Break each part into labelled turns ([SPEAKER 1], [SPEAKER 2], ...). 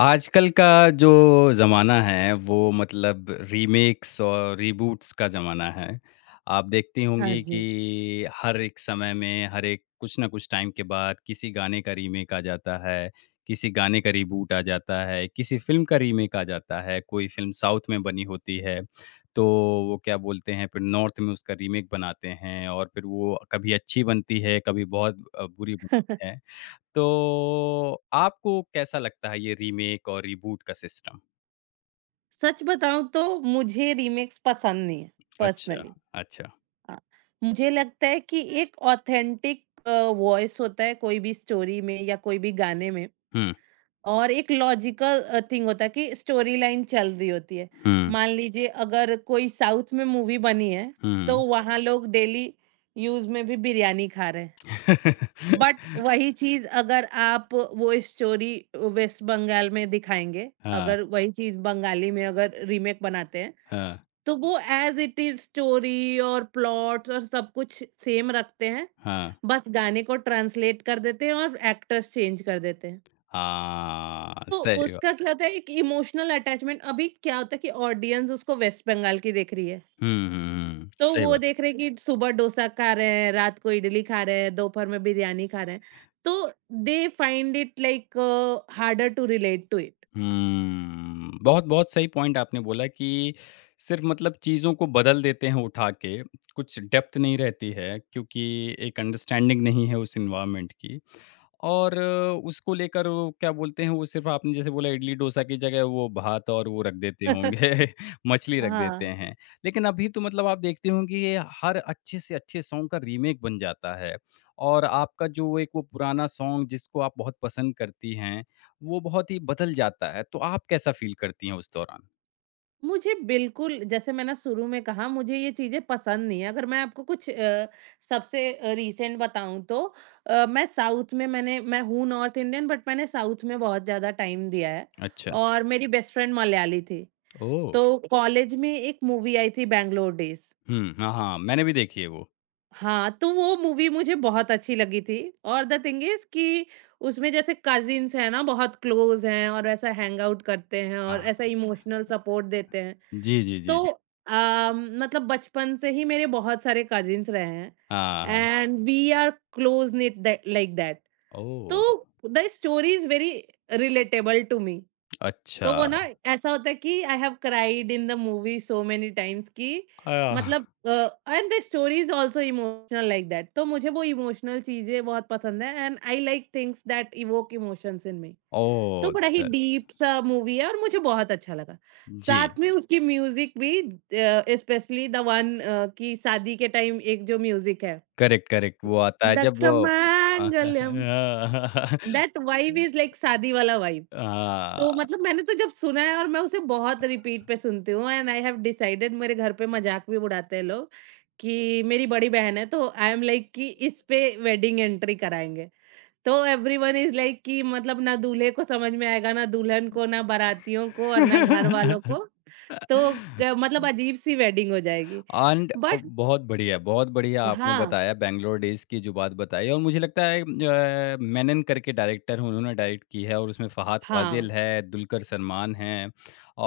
[SPEAKER 1] आजकल का जो ज़माना है वो मतलब रीमेक्स और रीबूट्स का ज़माना है। आप देखती
[SPEAKER 2] हाँ
[SPEAKER 1] होंगी
[SPEAKER 2] जी।
[SPEAKER 1] कि हर एक समय में, हर एक कुछ ना कुछ टाइम के बाद किसी गाने का रीमेक आ जाता है, किसी गाने का रीबूट आ जाता है, किसी फ़िल्म का रीमेक आ जाता है, कोई फ़िल्म साउथ में बनी होती है, तो वो क्या बोलते हैं फिर नॉर्थ में उसका रीमेक बनाते हैं और फिर वो कभी अच्छी बनती है, कभी बहुत बुरी बनती है। तो आपको कैसा लगता है ये रीमेक और रीबूट का सिस्टम?
[SPEAKER 2] सच बताऊँ तो मुझे रीमेक्स पसंद नहीं है,
[SPEAKER 1] अच्छा,
[SPEAKER 2] पर्सनली।
[SPEAKER 1] अच्छा।
[SPEAKER 2] हाँ, मुझे लगता है कि एक ऑथेंटिक वॉइस होता है कोई भी स्टोरी में या कोई भी गाने में
[SPEAKER 1] हुँ,
[SPEAKER 2] और एक लॉजिकल थिंग होता है कि स्टोरी लाइन चल रही होती है।
[SPEAKER 1] हुँ,
[SPEAKER 2] मान लीजिए अगर कोई साउथ में मूवी बनी है, तो
[SPEAKER 1] हुँ।
[SPEAKER 2] वहाँ लोग डेली यूज़ में भी बिरयानी खा रहे हैं। बट वही चीज़ अगर आप वो स्टोरी वेस्ट बंगाल में दिखाएँगे,
[SPEAKER 1] हाँ,
[SPEAKER 2] अगर वही चीज़ बंगाली में अगर रीमेक बनाते हैं,
[SPEAKER 1] हाँ,
[SPEAKER 2] तो वो ऐज़ इट इज़ स्टोरी और प्लॉट्स और सब कुछ सेम रखते हैं,
[SPEAKER 1] हाँ।
[SPEAKER 2] बस गाने को ट्रांसलेट कर देते हैं और एक्टर्स चेंज कर देते हैं।
[SPEAKER 1] हाँ,
[SPEAKER 2] तो
[SPEAKER 1] सही
[SPEAKER 2] उसका
[SPEAKER 1] बात।
[SPEAKER 2] क्या होता है, एक इमोशनल अटैचमेंट, अभी क्या होता है कि ऑडियंस उसको वेस्ट बंगाल की देख रही है।
[SPEAKER 1] हुँ, हुँ, हुँ।
[SPEAKER 2] तो
[SPEAKER 1] सही
[SPEAKER 2] वो
[SPEAKER 1] बात।
[SPEAKER 2] देख रहे हैं कि सुबह डोसा खा रहे हैं, रात को इडली खा रहे हैं, दोपहर में बिरयानी खा रहे हैं। तो they find it like harder to relate to it.
[SPEAKER 1] बहुत-बहुत सही पॉइंट आपने बोला कि सिर्फ़ मतलब चीज़ों को बदल देते हैं उठा के, कुछ डेप्थ नहीं रहती है क्योंकि एक अंडरस्टैंडिंग नहीं है उस एनवायरनमेंट की। और उसको लेकर वो क्या बोलते हैं, वो सिर्फ़ आपने जैसे बोला इडली-डोसा की जगह वो भात और वो रख देते होंगे, मछली रख देते
[SPEAKER 2] हाँ।
[SPEAKER 1] हैं। लेकिन अभी तो मतलब आप देखते होंगे ये हर अच्छे से अच्छे सॉन्ग का रीमेक बन जाता है और आपका जो एक वो पुराना सॉन्ग जिसको आप बहुत पसंद करती हैं, वो बहुत ही बदल जाता है। तो आप कैसा फ़ील करती हैं उस दौरान?
[SPEAKER 2] मुझे बिल्कुल जैसे मैंने शुरू में कहा, मुझे ये चीज़ें पसंद नहीं है। अगर मैं आपको कुछ सबसे रीसेंट बताऊँ तो मैं साउथ में मैं हूँ नॉर्थ इंडियन बट मैंने साउथ में बहुत ज़्यादा टाइम दिया है
[SPEAKER 1] अच्छा,
[SPEAKER 2] और मेरी बेस्ट फ्रेंड मलयाली थी।
[SPEAKER 1] ओह!
[SPEAKER 2] तो कॉलेज में एक मूवी आई थी बैंगलोर डेज़।
[SPEAKER 1] हुँ, हाँ, हाँ, मैंने भी देखी है वो।
[SPEAKER 2] हाँ, तो वो मूवी मुझे बहुत अच्छी लगी थी और द थिंग इज़ कि उसमें जैसे कज़िन्स हैं ना, बहुत क्लोज़ हैं और ऐसा हैंग आउट करते हैं और
[SPEAKER 1] हाँ,
[SPEAKER 2] ऐसा इमोशनल सपोर्ट देते हैं।
[SPEAKER 1] जी, जी, जी,
[SPEAKER 2] तो
[SPEAKER 1] जी।
[SPEAKER 2] मतलब बचपन से ही मेरे बहुत सारे कज़िन्स रहे हैं
[SPEAKER 1] हाँ, हाँ।
[SPEAKER 2] And we are close-knit that like that.
[SPEAKER 1] ओह!
[SPEAKER 2] तो the story is very relatable to me.
[SPEAKER 1] अच्छा।
[SPEAKER 2] तो वो ना ऐसा होता है कि I have cried in the movie so many times कि
[SPEAKER 1] अ,
[SPEAKER 2] मतलब and the story is also emotional like that. तो मुझे वो इमोशनल चीज़ें बहुत पसंद है and I like things that evoke emotions in me. तो
[SPEAKER 1] ओह!
[SPEAKER 2] बड़ा ही
[SPEAKER 1] द
[SPEAKER 2] डीप सा मूवी है और मुझे बहुत अच्छा लगा।
[SPEAKER 1] जी,
[SPEAKER 2] साथ में उसकी म्यूज़िक भी, स्पेशली द वन, कि शादी के टाइम एक जो म्यूज़िक है।
[SPEAKER 1] करेक्ट, करेक्ट, वो आता है जब वो
[SPEAKER 2] दक्कमंगलम, दैट वाइब इज़ लाइक शादी वाला वाइब। तो
[SPEAKER 1] हाँ।
[SPEAKER 2] मतलब मैंने तो जब सुना है और मैं उसे बहुत रिपीट पे सुनती हूँ एंड आई हैव डिसाइडेड, मेरे घर पे मज़ाक भी उड़ाते हैं लोग कि मेरी बड़ी बहन है तो आई एम लाइक कि इस पे वेडिंग एंट्री कराएँगे। तो एवरीवन इज़ लाइक कि मतलब ना दूल्हे को समझ में आएगा, ना दुल्हन को, ना बारातियों को और ना घर वालों को। तो क मतलब अजीब-सी वेडिंग हो जाएगी।
[SPEAKER 1] एंड
[SPEAKER 2] बट
[SPEAKER 1] बहुत बढ़िया आपने
[SPEAKER 2] हाँ,
[SPEAKER 1] बताया बैंगलोर डेज़ की जो बात बताई और मुझे लगता है मेनन करके डायरेक्टर हैं, उन्होंने डायरेक्ट की है और उसमें फहाद
[SPEAKER 2] हाँ।
[SPEAKER 1] फाजिल है, दुलकर सलमान हैं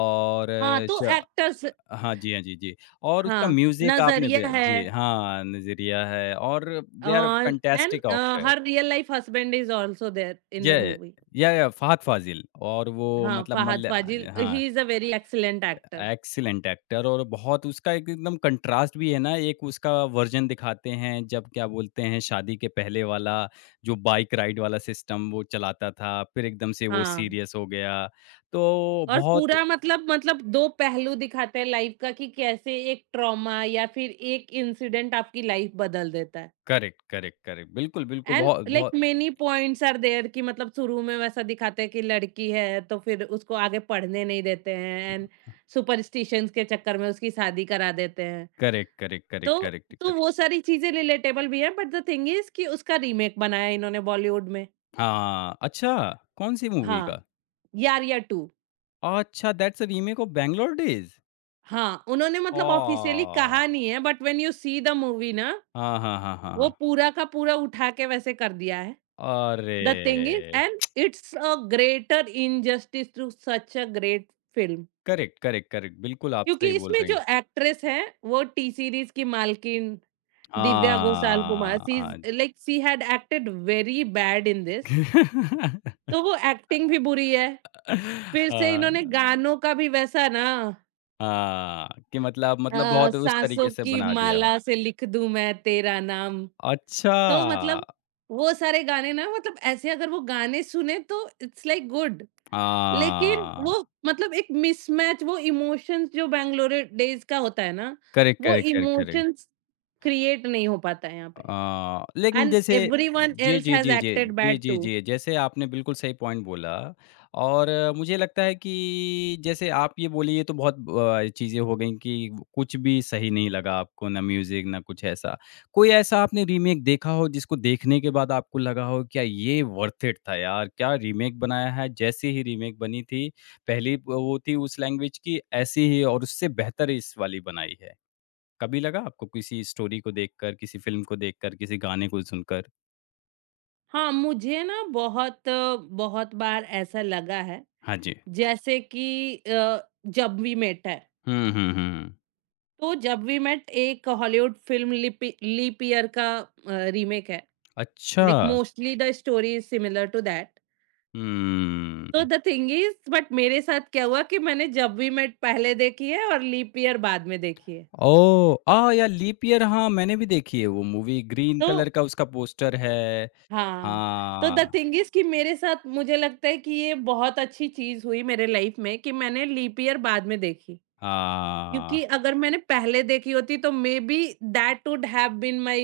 [SPEAKER 1] और
[SPEAKER 2] हाँ,
[SPEAKER 1] अ,
[SPEAKER 2] तो
[SPEAKER 1] श
[SPEAKER 2] एक्टर्स,
[SPEAKER 1] हाँ जी, हाँ जी, जी और उसका
[SPEAKER 2] हाँ,
[SPEAKER 1] म्यूज़िक आपने बे
[SPEAKER 2] नज़रिया है
[SPEAKER 1] जी हाँ, नज़रिया है और दे आर
[SPEAKER 2] और एंड
[SPEAKER 1] फैंटास्टिक एक्टर।
[SPEAKER 2] हर real life husband is also there in
[SPEAKER 1] ये
[SPEAKER 2] द मूवी।
[SPEAKER 1] या फ़हद फ़ाज़िल और वो
[SPEAKER 2] हाँ,
[SPEAKER 1] मतलब
[SPEAKER 2] फ़हाद
[SPEAKER 1] मल्ल
[SPEAKER 2] फ़ाज़िल
[SPEAKER 1] हाँ,
[SPEAKER 2] he is a very excellent actor.
[SPEAKER 1] Excellent actor और बहुत उसका एक एकदम कंट्रास्ट भी है ना, एक उसका वर्ज़न दिखाते हैं जब क्या बोलते हैं शादी के पहले वाला जो बाइक राइड वाला सिस्टम वो चलाता था, फिर एकदम से वो
[SPEAKER 2] हाँ,
[SPEAKER 1] सीरियस हो गया। तो
[SPEAKER 2] और
[SPEAKER 1] बहुत
[SPEAKER 2] पूरा मतलब 2 पहलू दिखाते हैं लाइफ़ का कि कैसे एक ट्रॉमा या फिर एक इंसिडेंट आपकी लाइफ़ बदल देता है।
[SPEAKER 1] Correct, correct, correct. बिल्कुल, बिल्कुल
[SPEAKER 2] एंड
[SPEAKER 1] बहुत
[SPEAKER 2] लाइक
[SPEAKER 1] बहुत
[SPEAKER 2] मेनी पॉइंट्स आर देयर कि मतलब शुरू में वैसा दिखाते हैं कि लड़की है तो फिर उसको आगे पढ़ने नहीं देते हैं एंड सुपरस्टिशंस के चक्कर में उसकी शादी करा देते हैं।
[SPEAKER 1] करेक्ट, करेक्ट,
[SPEAKER 2] तो
[SPEAKER 1] करेक्ट, करेक्ट,
[SPEAKER 2] तो
[SPEAKER 1] करेक्ट।
[SPEAKER 2] वो सारी चीज़ें रिलेटेबल भी हैं, बट द थिंग इज़ कि उसका रीमेक बनाया इन्होंने बॉलीवुड में।
[SPEAKER 1] हाँ, अच्छा कौन-सी मूवी
[SPEAKER 2] हाँ,
[SPEAKER 1] का?
[SPEAKER 2] यारिया 2।
[SPEAKER 1] अच्छा that's a remake of Bangalore days?
[SPEAKER 2] हाँ, उन्होंने मतलब ऑफ़िशियली
[SPEAKER 1] ओह!
[SPEAKER 2] कहा नहीं है but when you see the movie ना,
[SPEAKER 1] हाँ, हाँ, हाँ, हाँ,
[SPEAKER 2] वो
[SPEAKER 1] हाँ।
[SPEAKER 2] पूरा का पूरा उठा के वैसे कर दिया है। द थिंग इज़
[SPEAKER 1] अरे!
[SPEAKER 2] And it's a greater injustice to such a great film,
[SPEAKER 1] correct, correct, correct. बिल्कुल आप
[SPEAKER 2] क्योंकि
[SPEAKER 1] सही बोल
[SPEAKER 2] इसमें
[SPEAKER 1] रहे
[SPEAKER 2] जो
[SPEAKER 1] हैं।
[SPEAKER 2] एक्ट्रेस है वो टी सीरीज़ की मालकिन दिव्या घोषाल कुमार,
[SPEAKER 1] हाँ,
[SPEAKER 2] शी इज़
[SPEAKER 1] हाँ जी।
[SPEAKER 2] Like she had acted very bad in this. तो वो एक्टिंग भी बुरी है। फिर से इन्होंने
[SPEAKER 1] हाँ,
[SPEAKER 2] गानों का भी वैसा ना,
[SPEAKER 1] हाँ, कि मतलब मतलब बहुत उस तरीके
[SPEAKER 2] साँसों
[SPEAKER 1] से
[SPEAKER 2] की
[SPEAKER 1] बना दिया।
[SPEAKER 2] माला से लिख दूँ मैं तेरा नाम। तो
[SPEAKER 1] अच्छा!
[SPEAKER 2] मतलब वो सारे गाने ना, मतलब ऐसे अगर वो गाने सुने तो इट्स लाइक गुड। लेकिन
[SPEAKER 1] हाँ,
[SPEAKER 2] वो मतलब एक मिसमैच, वो इमोशंस जो बैंगलोर डेज़ का होता है ना,
[SPEAKER 1] करेक्ट,
[SPEAKER 2] वो
[SPEAKER 1] correct, correct, correct.
[SPEAKER 2] Emotions create नहीं हो पाता है यहाँ पे
[SPEAKER 1] लेकिन
[SPEAKER 2] एंड
[SPEAKER 1] जैसे
[SPEAKER 2] एवरीवन
[SPEAKER 1] जी,
[SPEAKER 2] एल्स
[SPEAKER 1] जी,
[SPEAKER 2] हैज़
[SPEAKER 1] जी, जी।
[SPEAKER 2] एक्टेड
[SPEAKER 1] जी,
[SPEAKER 2] बैड
[SPEAKER 1] जी,
[SPEAKER 2] टू।
[SPEAKER 1] जी। जैसे आपने बिल्कुल सही पॉइंट बोला और मुझे लगता है कि जैसे आप ये बोली ये तो बहुत चीज़ें हो गईं कि कुछ भी सही नहीं लगा आपको, ना म्यूज़िक ना कुछ ऐसा। कोई ऐसा आपने रीमेक देखा हो जिसको देखने के बाद आपको लगा हो क्या ये वर्थ इट था यार, क्या रीमेक बनाया है? जैसी ही रीमेक बनी थी, पहली वो थी उस लैंग्वेज की, ऐसी ही और उससे बेहतर इस वाली बनाई है। कभी लगा आपको किसी स्टोरी को देखकर, किसी फ़िल्म को देखकर, किसी गाने को सुनकर?
[SPEAKER 2] हाँ, मुझे ना बहुत बहुत बार ऐसा लगा है
[SPEAKER 1] हाँ जी।
[SPEAKER 2] जैसे कि जब वी मेट है।
[SPEAKER 1] हुँ, हुँ, हुँ।
[SPEAKER 2] तो जब वी मेट एक Hollywood film leap leap year का रीमेक है,
[SPEAKER 1] अच्छा।
[SPEAKER 2] Like mostly the story is similar to that.
[SPEAKER 1] हुँ।
[SPEAKER 2] तो द थिंग इज बट मेरे साथ क्या हुआ कि मैंने जब वी मेट पहले देखी है और लीप ईयर बाद में देखी है।
[SPEAKER 1] ओह! आह, या लीप ईयर हाँ, मैंने भी देखी है वो मूवी ग्रीन
[SPEAKER 2] तो
[SPEAKER 1] कलर का उसका पोस्टर है।
[SPEAKER 2] हाँ, तो द
[SPEAKER 1] हाँ।
[SPEAKER 2] थिंग इज कि मेरे साथ मुझे लगता है कि ये बहुत अच्छी चीज हुई मेरे लाइफ में कि मैंने लीप ईयर बाद में देखी,
[SPEAKER 1] हाँ।
[SPEAKER 2] क्योंकि अगर मैंने पहले देखी होती तो maybe that would have been my,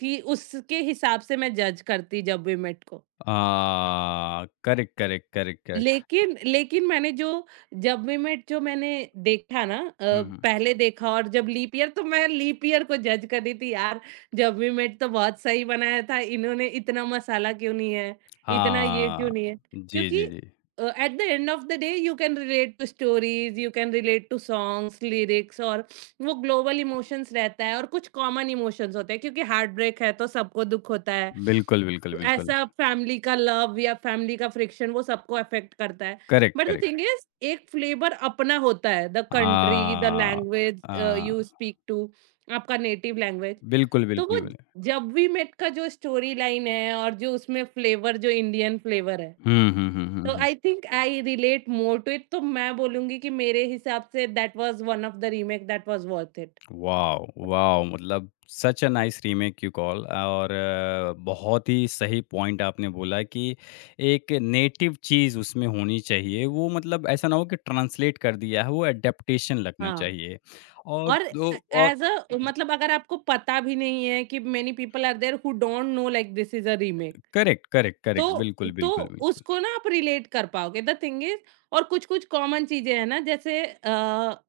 [SPEAKER 2] कि उसके हिसाब से मैं जज करती जब वी मेट को।
[SPEAKER 1] हाँ। Correct, correct, correct, correct.
[SPEAKER 2] लेकिन लेकिन मैंने जो जब वी मेट जो मैंने देखा ना,
[SPEAKER 1] हुँ, हुँ।
[SPEAKER 2] पहले देखा और जब लीप ईयर, तो मैं लीप ईयर को जज कर रही थी, यार। जब वी मेट तो बहुत सही बनाया था, इन्होंने इतना मसाला क्यों नहीं है? इतना ये
[SPEAKER 1] हाँ।
[SPEAKER 2] क्यों नहीं है?
[SPEAKER 1] जी, जी,
[SPEAKER 2] क्योंकि
[SPEAKER 1] जी।
[SPEAKER 2] At the end of the day you can relate to stories, you can relate to songs, lyrics, और वो ग्लोबल इमोशंस रहता है और कुछ कॉमन इमोशंस होते हैं, क्योंकि हार्ट ब्रेक है तो सबको दुःख होता है।
[SPEAKER 1] बिल्कुल, बिल्कुल, बिल्कुल।
[SPEAKER 2] ऐसा फैमिली का लव या फैमिली का फ्रिक्शन वो सबको अफेक्ट करता है।
[SPEAKER 1] Correct,
[SPEAKER 2] but the
[SPEAKER 1] correct.
[SPEAKER 2] Thing is एक फ्लेवर अपना होता है, द कंट्री, द
[SPEAKER 1] हाँ।
[SPEAKER 2] Language,
[SPEAKER 1] uh,
[SPEAKER 2] you speak to, आपका नेटिव लैंग्वेज।
[SPEAKER 1] बिल्कुल,
[SPEAKER 2] तो वो
[SPEAKER 1] बिल्कुल, बिल्कुल।
[SPEAKER 2] जब वी मेट का जो स्टोरी लाइन है और जो उसमें फ्लेवर, जो इंडियन फ्लेवर है,
[SPEAKER 1] हुँ, हुँ, हुँ, हुँ,
[SPEAKER 2] तो
[SPEAKER 1] हुँ।
[SPEAKER 2] I think I relate more to it, तो मैं बोलूँगी कि मेरे हिसाब से that was one of the remake that was worth it.
[SPEAKER 1] Wow! Wow! मतलब such a nice remake you call और बहुत ही सही पॉइंट आपने बोला कि एक नेटिव चीज़ उसमें होनी चाहिए। वो मतलब ऐसा ना हो कि ट्रांसलेट कर दिया है, वो एडैप्टेशन लगना
[SPEAKER 2] हाँ।
[SPEAKER 1] चाहिए। और
[SPEAKER 2] और
[SPEAKER 1] तो और
[SPEAKER 2] एज़ अ
[SPEAKER 1] ज
[SPEAKER 2] मतलब अगर आपको पता भी नहीं है कि many people are there who don't know like this is a remake.
[SPEAKER 1] Correct, correct, correct.
[SPEAKER 2] तो
[SPEAKER 1] बिल्कुल,
[SPEAKER 2] तो
[SPEAKER 1] बिल्कुल, बिल्कुल।
[SPEAKER 2] उसको ना आप रिलेट कर पाओगे। द थिंग इज़ और कुछ-कुछ कॉमन चीज़ें हैं ना जैसे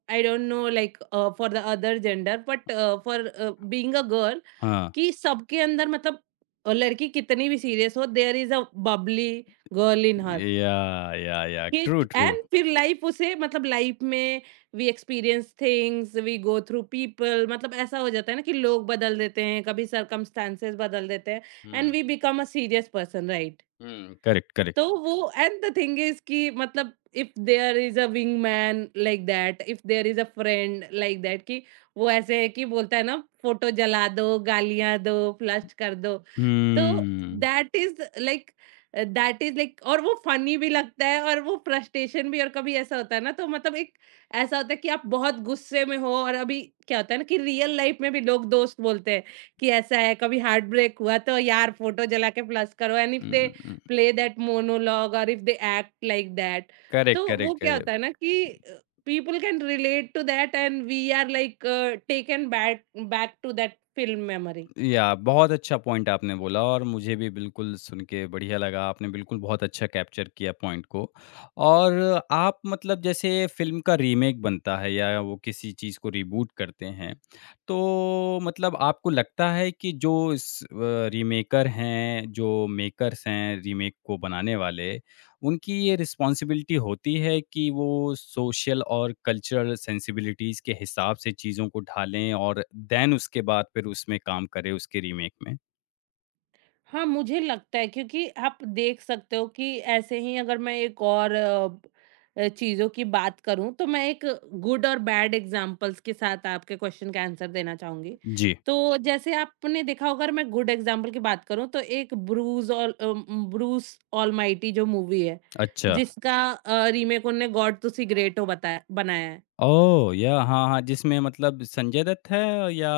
[SPEAKER 2] I don't know like for the other gender but for being a girl,
[SPEAKER 1] हाँ।
[SPEAKER 2] कि सबके अंदर मतलब लड़की कितनी भी सीरियस हो, there is a bubbly girl in her.
[SPEAKER 1] Yeah! Yeah! Yeah!
[SPEAKER 2] कि
[SPEAKER 1] ट्रू, ट्रू।
[SPEAKER 2] एंड फिर लाइफ उसे मतलब लाइफ में we experience things, we go through people, मतलब ऐसा हो जाता है ना कि लोग बदल देते हैं, कभी सरकमस्टांसेस बदल देते हैं and
[SPEAKER 1] hmm,
[SPEAKER 2] we become a serious person, right.
[SPEAKER 1] Hmm. Correct, correct.
[SPEAKER 2] तो वो एंड द थिंग इज़ कि मतलब if there is a wingman like that, if there is a friend like that, कि वो ऐसे है कि बोलता है ना फोटो जला दो, गालियाँ दो, फ्लश कर दो। तो
[SPEAKER 1] hmm.
[SPEAKER 2] That is like that is like, और वो फनी भी लगता है और वो फ्रस्ट्रेशन भी, और कभी ऐसा होता है ना, तो मतलब एक ऐसा होता है कि आप बहुत गुस्से में हो और अभी क्या होता है ना कि रियल लाइफ़ में भी लोग दोस्त बोलते हैं कि ऐसा है, कभी हार्ट ब्रेक हुआ तो यार फोटो जला के फ्लश करो and if
[SPEAKER 1] hmm,
[SPEAKER 2] they
[SPEAKER 1] hmm, hmm.
[SPEAKER 2] Play that monologue और if they act like that,
[SPEAKER 1] correct,
[SPEAKER 2] तो वो
[SPEAKER 1] करेक्ट,
[SPEAKER 2] क्या
[SPEAKER 1] करेक्ट।
[SPEAKER 2] होता है ना कि people can relate to that and we are like taken back back to that film memory.
[SPEAKER 1] या बहुत अच्छा पॉइंट आपने बोला और मुझे भी बिल्कुल सुन के बढ़िया लगा। आपने बिल्कुल बहुत अच्छा कैप्चर किया पॉइंट को। और आप मतलब जैसे फ़िल्म का रीमेक बनता है या वो किसी चीज़ को रिबूट करते हैं, तो मतलब आपको लगता है कि जो इस रीमेकर हैं, जो मेकर्स हैं रीमेक को बनाने वाले उनकी ये रिस्पॉन्सिबिलिटी होती है कि वो सोशल और कल्चरल सेंसिबिलिटीज़ के हिसाब से चीज़ों को ढालें और देन उसके बाद फिर उसमें काम करें उसके रीमेक में?
[SPEAKER 2] हाँ, मुझे लगता है, क्योंकि आप देख सकते हो कि ऐसे ही अगर मैं एक और चीज़ों की बात करूँ, तो मैं एक गुड और बैड एग्ज़ाम्पल्स के साथ आपके क्वेश्चन का आंसर देना चाहूँगी।
[SPEAKER 1] जी,
[SPEAKER 2] तो जैसे आपने देखा होगा, अगर मैं गुड एग्ज़ाम्पल की बात करूँ तो एक Bruce all uh, um, Bruce Almighty जो मूवी है,
[SPEAKER 1] अच्छा।
[SPEAKER 2] जिसका रीमेक उन्होंने गॉड तुसी ग्रेट हो बताया बनाया है।
[SPEAKER 1] ओह! या हाँ, हाँ, जिसमें मतलब संजय दत्त है या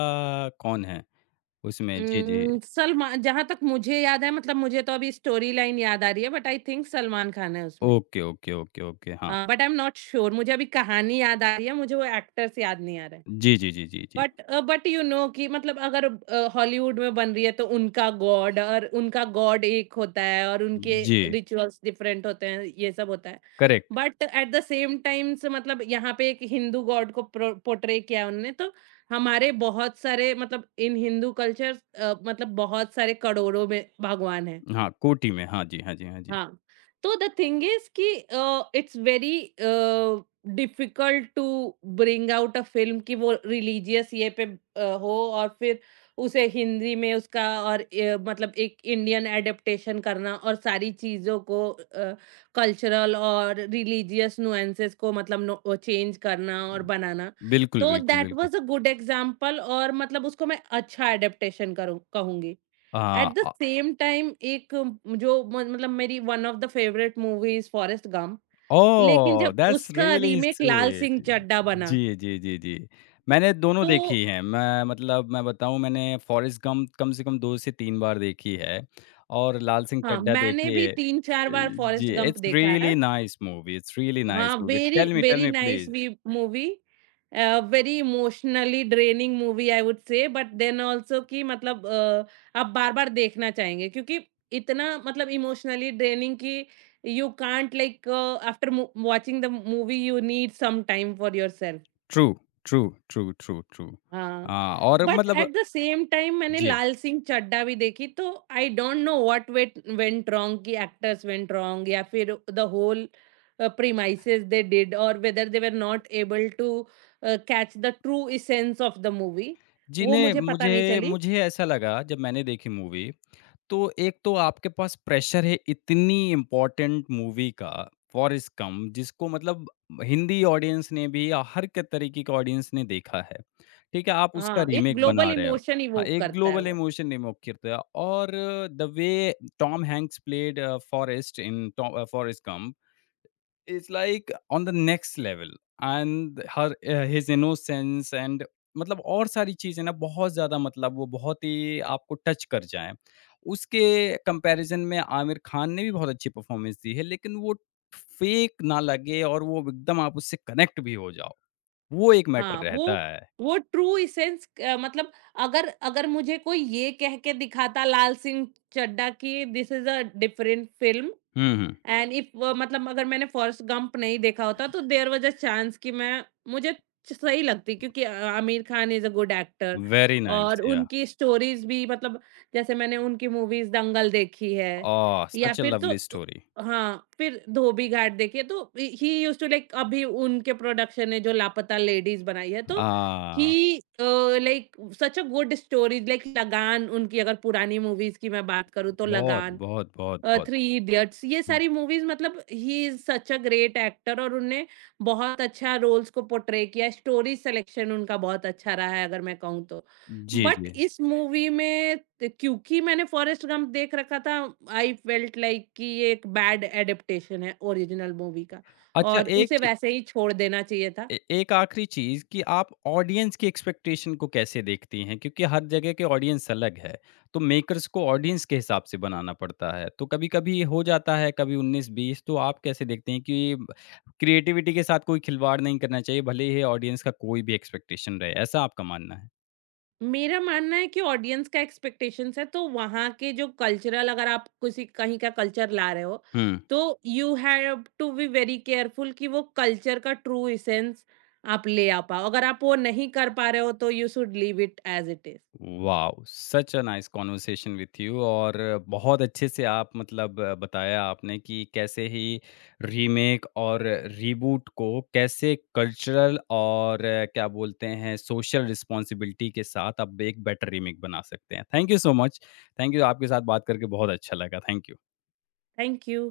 [SPEAKER 1] कौन है उसमें? जी, जी।
[SPEAKER 2] उम, सलमा जहाँ तक मुझे याद है मतलब मुझे तो अभी स्टोरी लाइन याद आ रही है but I think Salman Khan है उसमें।
[SPEAKER 1] ओके, ओके, ओके, ओके, हाँ।
[SPEAKER 2] But I am not sure, मुझे अभी कहानी याद आ रही है, मुझे वो एक्टर्स याद नहीं आ रहे हैं।
[SPEAKER 1] जी, जी, जी, जी, जी।
[SPEAKER 2] बट बट यू नो कि मतलब अगर हॉलीवुड में बन रही है तो उनका गॉड और उनका गॉड एक होता है और उनके
[SPEAKER 1] जी,
[SPEAKER 2] रिचुअल्स डिफरेंट होते हैं, ये सब होता है।
[SPEAKER 1] Correct.
[SPEAKER 2] But at the same times मतलब यहाँ पे एक हिंदू गॉड को प्रो पोर्ट्रे किया है उन्होंने, तो हमारे बहुत सारे मतलब इन हिंदू कल्चर, मतलब बहुत सारे करोड़ों में भगवान हैं।
[SPEAKER 1] हाँ, कोटी में। हाँ जी, हाँ जी, हाँ जी।
[SPEAKER 2] हाँ, तो द थिंग इज़ कि it's very difficult to bring out a film कि वो रिलीजियस ये पे हो और फिर उसे हिंदी में उसका और मतलब एक इंडियन एडप्टेशन करना और सारी चीज़ों को कल्चरल और रिलीजियस नुएंसेस को, मतलब नो चेंज करना और बनाना।
[SPEAKER 1] बिल्कुल,
[SPEAKER 2] तो
[SPEAKER 1] बिल्कुल,
[SPEAKER 2] दैट
[SPEAKER 1] बिल्कुल।
[SPEAKER 2] वाज़ अ गुड एग्ज़ाम्पल और मतलब उसको मैं अच्छा एडप्टेशन करूँ कहूँगी। एट द
[SPEAKER 1] हाँ।
[SPEAKER 2] सेम टाइम एक जो मतलब मेरी one of the favourite movie is Forrest Gump. लेकिन
[SPEAKER 1] ओह!
[SPEAKER 2] जब
[SPEAKER 1] दैट्स
[SPEAKER 2] उसका
[SPEAKER 1] really
[SPEAKER 2] remake Lal Singh
[SPEAKER 1] sweet.
[SPEAKER 2] Chaddha बना,
[SPEAKER 1] जी, जी, जी, जी। मैंने दोनों
[SPEAKER 2] तो
[SPEAKER 1] देखी हैं। मैं बताऊँ मैंने फॉरेस्ट गम्प कम से कम 2 से 3 बार देखी है और लाल सिंह
[SPEAKER 2] हाँ,
[SPEAKER 1] चड्ढा
[SPEAKER 2] मैंने
[SPEAKER 1] देखी
[SPEAKER 2] भी
[SPEAKER 1] है।
[SPEAKER 2] तीन चार बार
[SPEAKER 1] जी,
[SPEAKER 2] फॉरेस्ट गंप
[SPEAKER 1] इट्स
[SPEAKER 2] देखा
[SPEAKER 1] रियली
[SPEAKER 2] है।
[SPEAKER 1] Nice movie, it's really nice
[SPEAKER 2] हाँ,
[SPEAKER 1] movie.
[SPEAKER 2] Very
[SPEAKER 1] tell
[SPEAKER 2] very
[SPEAKER 1] me
[SPEAKER 2] nice
[SPEAKER 1] please.
[SPEAKER 2] We movie, very emotionally draining movie I would say but then also कि मतलब आप बार-बार देखना चाहेंगे क्योंकि इतना मतलब इमोशनली ड्रेनिंग कि you can't like after watching the movie you need some time for yourself.
[SPEAKER 1] True, true, true, true, true.
[SPEAKER 2] हाँ,
[SPEAKER 1] और
[SPEAKER 2] बट
[SPEAKER 1] मतलब
[SPEAKER 2] एट द सेम टाइम मैंने
[SPEAKER 1] जी।
[SPEAKER 2] लाल सिंह चड्ढा भी देखी, तो I don't know what wait went wrong, कि actors went wrong या फिर the whole premises they did और whether they were not able to catch the true essence of the movie,
[SPEAKER 1] जी,
[SPEAKER 2] वो
[SPEAKER 1] नहीं
[SPEAKER 2] मुझे पता नहीं
[SPEAKER 1] मुझे
[SPEAKER 2] चली।
[SPEAKER 1] मुझे ऐसा लगा जब मैंने देखी मूवी तो एक तो आपके पास प्रेशर है इतनी इम्पोर्टेंट मूवी का फॉरेस्ट गंप जिसको मतलब हिंदी ऑडियंस ने भी या हर के तरीके के ऑडियंस ने देखा है। ठीक है, आप उसका
[SPEAKER 2] हाँ, एक
[SPEAKER 1] रीमेक बना
[SPEAKER 2] ग्लोबल
[SPEAKER 1] रहे हो।
[SPEAKER 2] इमोशन
[SPEAKER 1] हाँ,
[SPEAKER 2] इवोक
[SPEAKER 1] एक
[SPEAKER 2] करता है
[SPEAKER 1] ग्लोबल
[SPEAKER 2] वो।
[SPEAKER 1] इमोशन रीमेक करते हो और the way Tom Hanks played uh, Forrest in Forrest Gump It's like on the next level and his innocence and मतलब और सारी चीज़ें ना बहुत ज़्यादा मतलब वो बहुत ही आपको टच कर जाएँ। उसके कंपैरिज़न में आमिर खान ने भी बहुत अच्छी परफ़ॉर्मेंस दी है, लेकिन वो फेक ना लगे और वो एकदम आप उससे कनेक्ट भी हो जाओ। वो एक
[SPEAKER 2] हाँ,
[SPEAKER 1] मैटर रहता है।
[SPEAKER 2] वो ट्रू इसेंस मतलब, अगर अगर मुझे कोई ये कह के दिखाता लाल सिंह चड्ढा कि this is a different film
[SPEAKER 1] hmm, hmm.
[SPEAKER 2] And if मतलब अगर मैंने फॉरेस्ट गंप नहीं देखा होता, तो देयर वाज अ चांस कि मैं, मुझे सही लगती, क्योंकि Aamir Khan is a good actor
[SPEAKER 1] very nice
[SPEAKER 2] और
[SPEAKER 1] या
[SPEAKER 2] उनकी स्टोरीज भी मतलब जैसे मैंने उनकी मूवीज दंगल देखी है
[SPEAKER 1] ओह!
[SPEAKER 2] या
[SPEAKER 1] सच अ
[SPEAKER 2] फिर
[SPEAKER 1] लवली स्टोरी।
[SPEAKER 2] हाँ, फिर धोबी घाट देखिए तो ही यूज टू लाइक, अभी उनके प्रोडक्शन ने जो लापता लेडीज बनाई है, तो ही
[SPEAKER 1] हाँ,
[SPEAKER 2] like such a good stories like Lagaan, उनकी अगर पुरानी मूवीज की मैं बात करूँ तो
[SPEAKER 1] बहुत,
[SPEAKER 2] लगान,
[SPEAKER 1] बहुत, बहुत, बहुत।
[SPEAKER 2] थ्री इडियट्स, ये
[SPEAKER 1] हुँ,
[SPEAKER 2] सारी मूवीज़ मतलब ही is such a great actor और उनने बहुत अच्छा रोल्स को पोर्ट्रे किया, स्टोरी सिलेक्शन उनका बहुत अच्छा रहा है अगर मैं कहूँ तो।
[SPEAKER 1] जी,
[SPEAKER 2] बट
[SPEAKER 1] जी।
[SPEAKER 2] इस मूवी में त क्योंकि मैंने फॉरेस्ट गंप देख रखा था, आई फेल्ट लाइक कि ये एक बैड एडप्टेशन है ओरिजिनल मूवी का
[SPEAKER 1] अच्छा
[SPEAKER 2] और
[SPEAKER 1] एक
[SPEAKER 2] उसे
[SPEAKER 1] चीज़
[SPEAKER 2] वैसे ही छोड़ देना चाहिए था।
[SPEAKER 1] ए- एक आखिरी चीज कि आप ऑडियंस की एक्सपेक्टेशन को कैसे देखती हैं क्योंकि हर जगह के ऑडियंस अलग है तो मेकर्स को ऑडियंस के हिसाब से बनाना पड़ता है तो कभी कभी हो जाता है कभी उन्नीस बीस तो आप कैसे देखते हैं कि क्रिएटिविटी के साथ कोई खिलवाड़ नहीं करना चाहिए भले ही ऑडियंस का कोई भी एक्सपेक्टेशन रहे ऐसा आपका मानना है
[SPEAKER 2] मेरा मानना है कि ऑडियंस का एक्सपेक्टेशंस है तो वहाँ के जो कल्चरल, अगर आप किसी कहीं का कल्चर ला रहे हो
[SPEAKER 1] हम्म
[SPEAKER 2] तो you have to be very careful कि वो कल्चर का ट्रू इसेंस आप ले आ पाओ, अगर आप वो नहीं कर पा रहे हो तो you should leave it as it is.
[SPEAKER 1] Wow! Such a nice conversation with you और बहुत अच्छे से आप मतलब बताया आपने कि कैसे ही रीमेक और रीबूट को कैसे कल्चरल और क्या बोलते हैं सोशल रिस्पॉन्सिबिलिटी के साथ आप एक बेटर रीमेक बना सकते हैं। Thank you so much. Thank you आपके साथ बात करके बहुत अच्छा लगा। Thank you.
[SPEAKER 2] Thank you.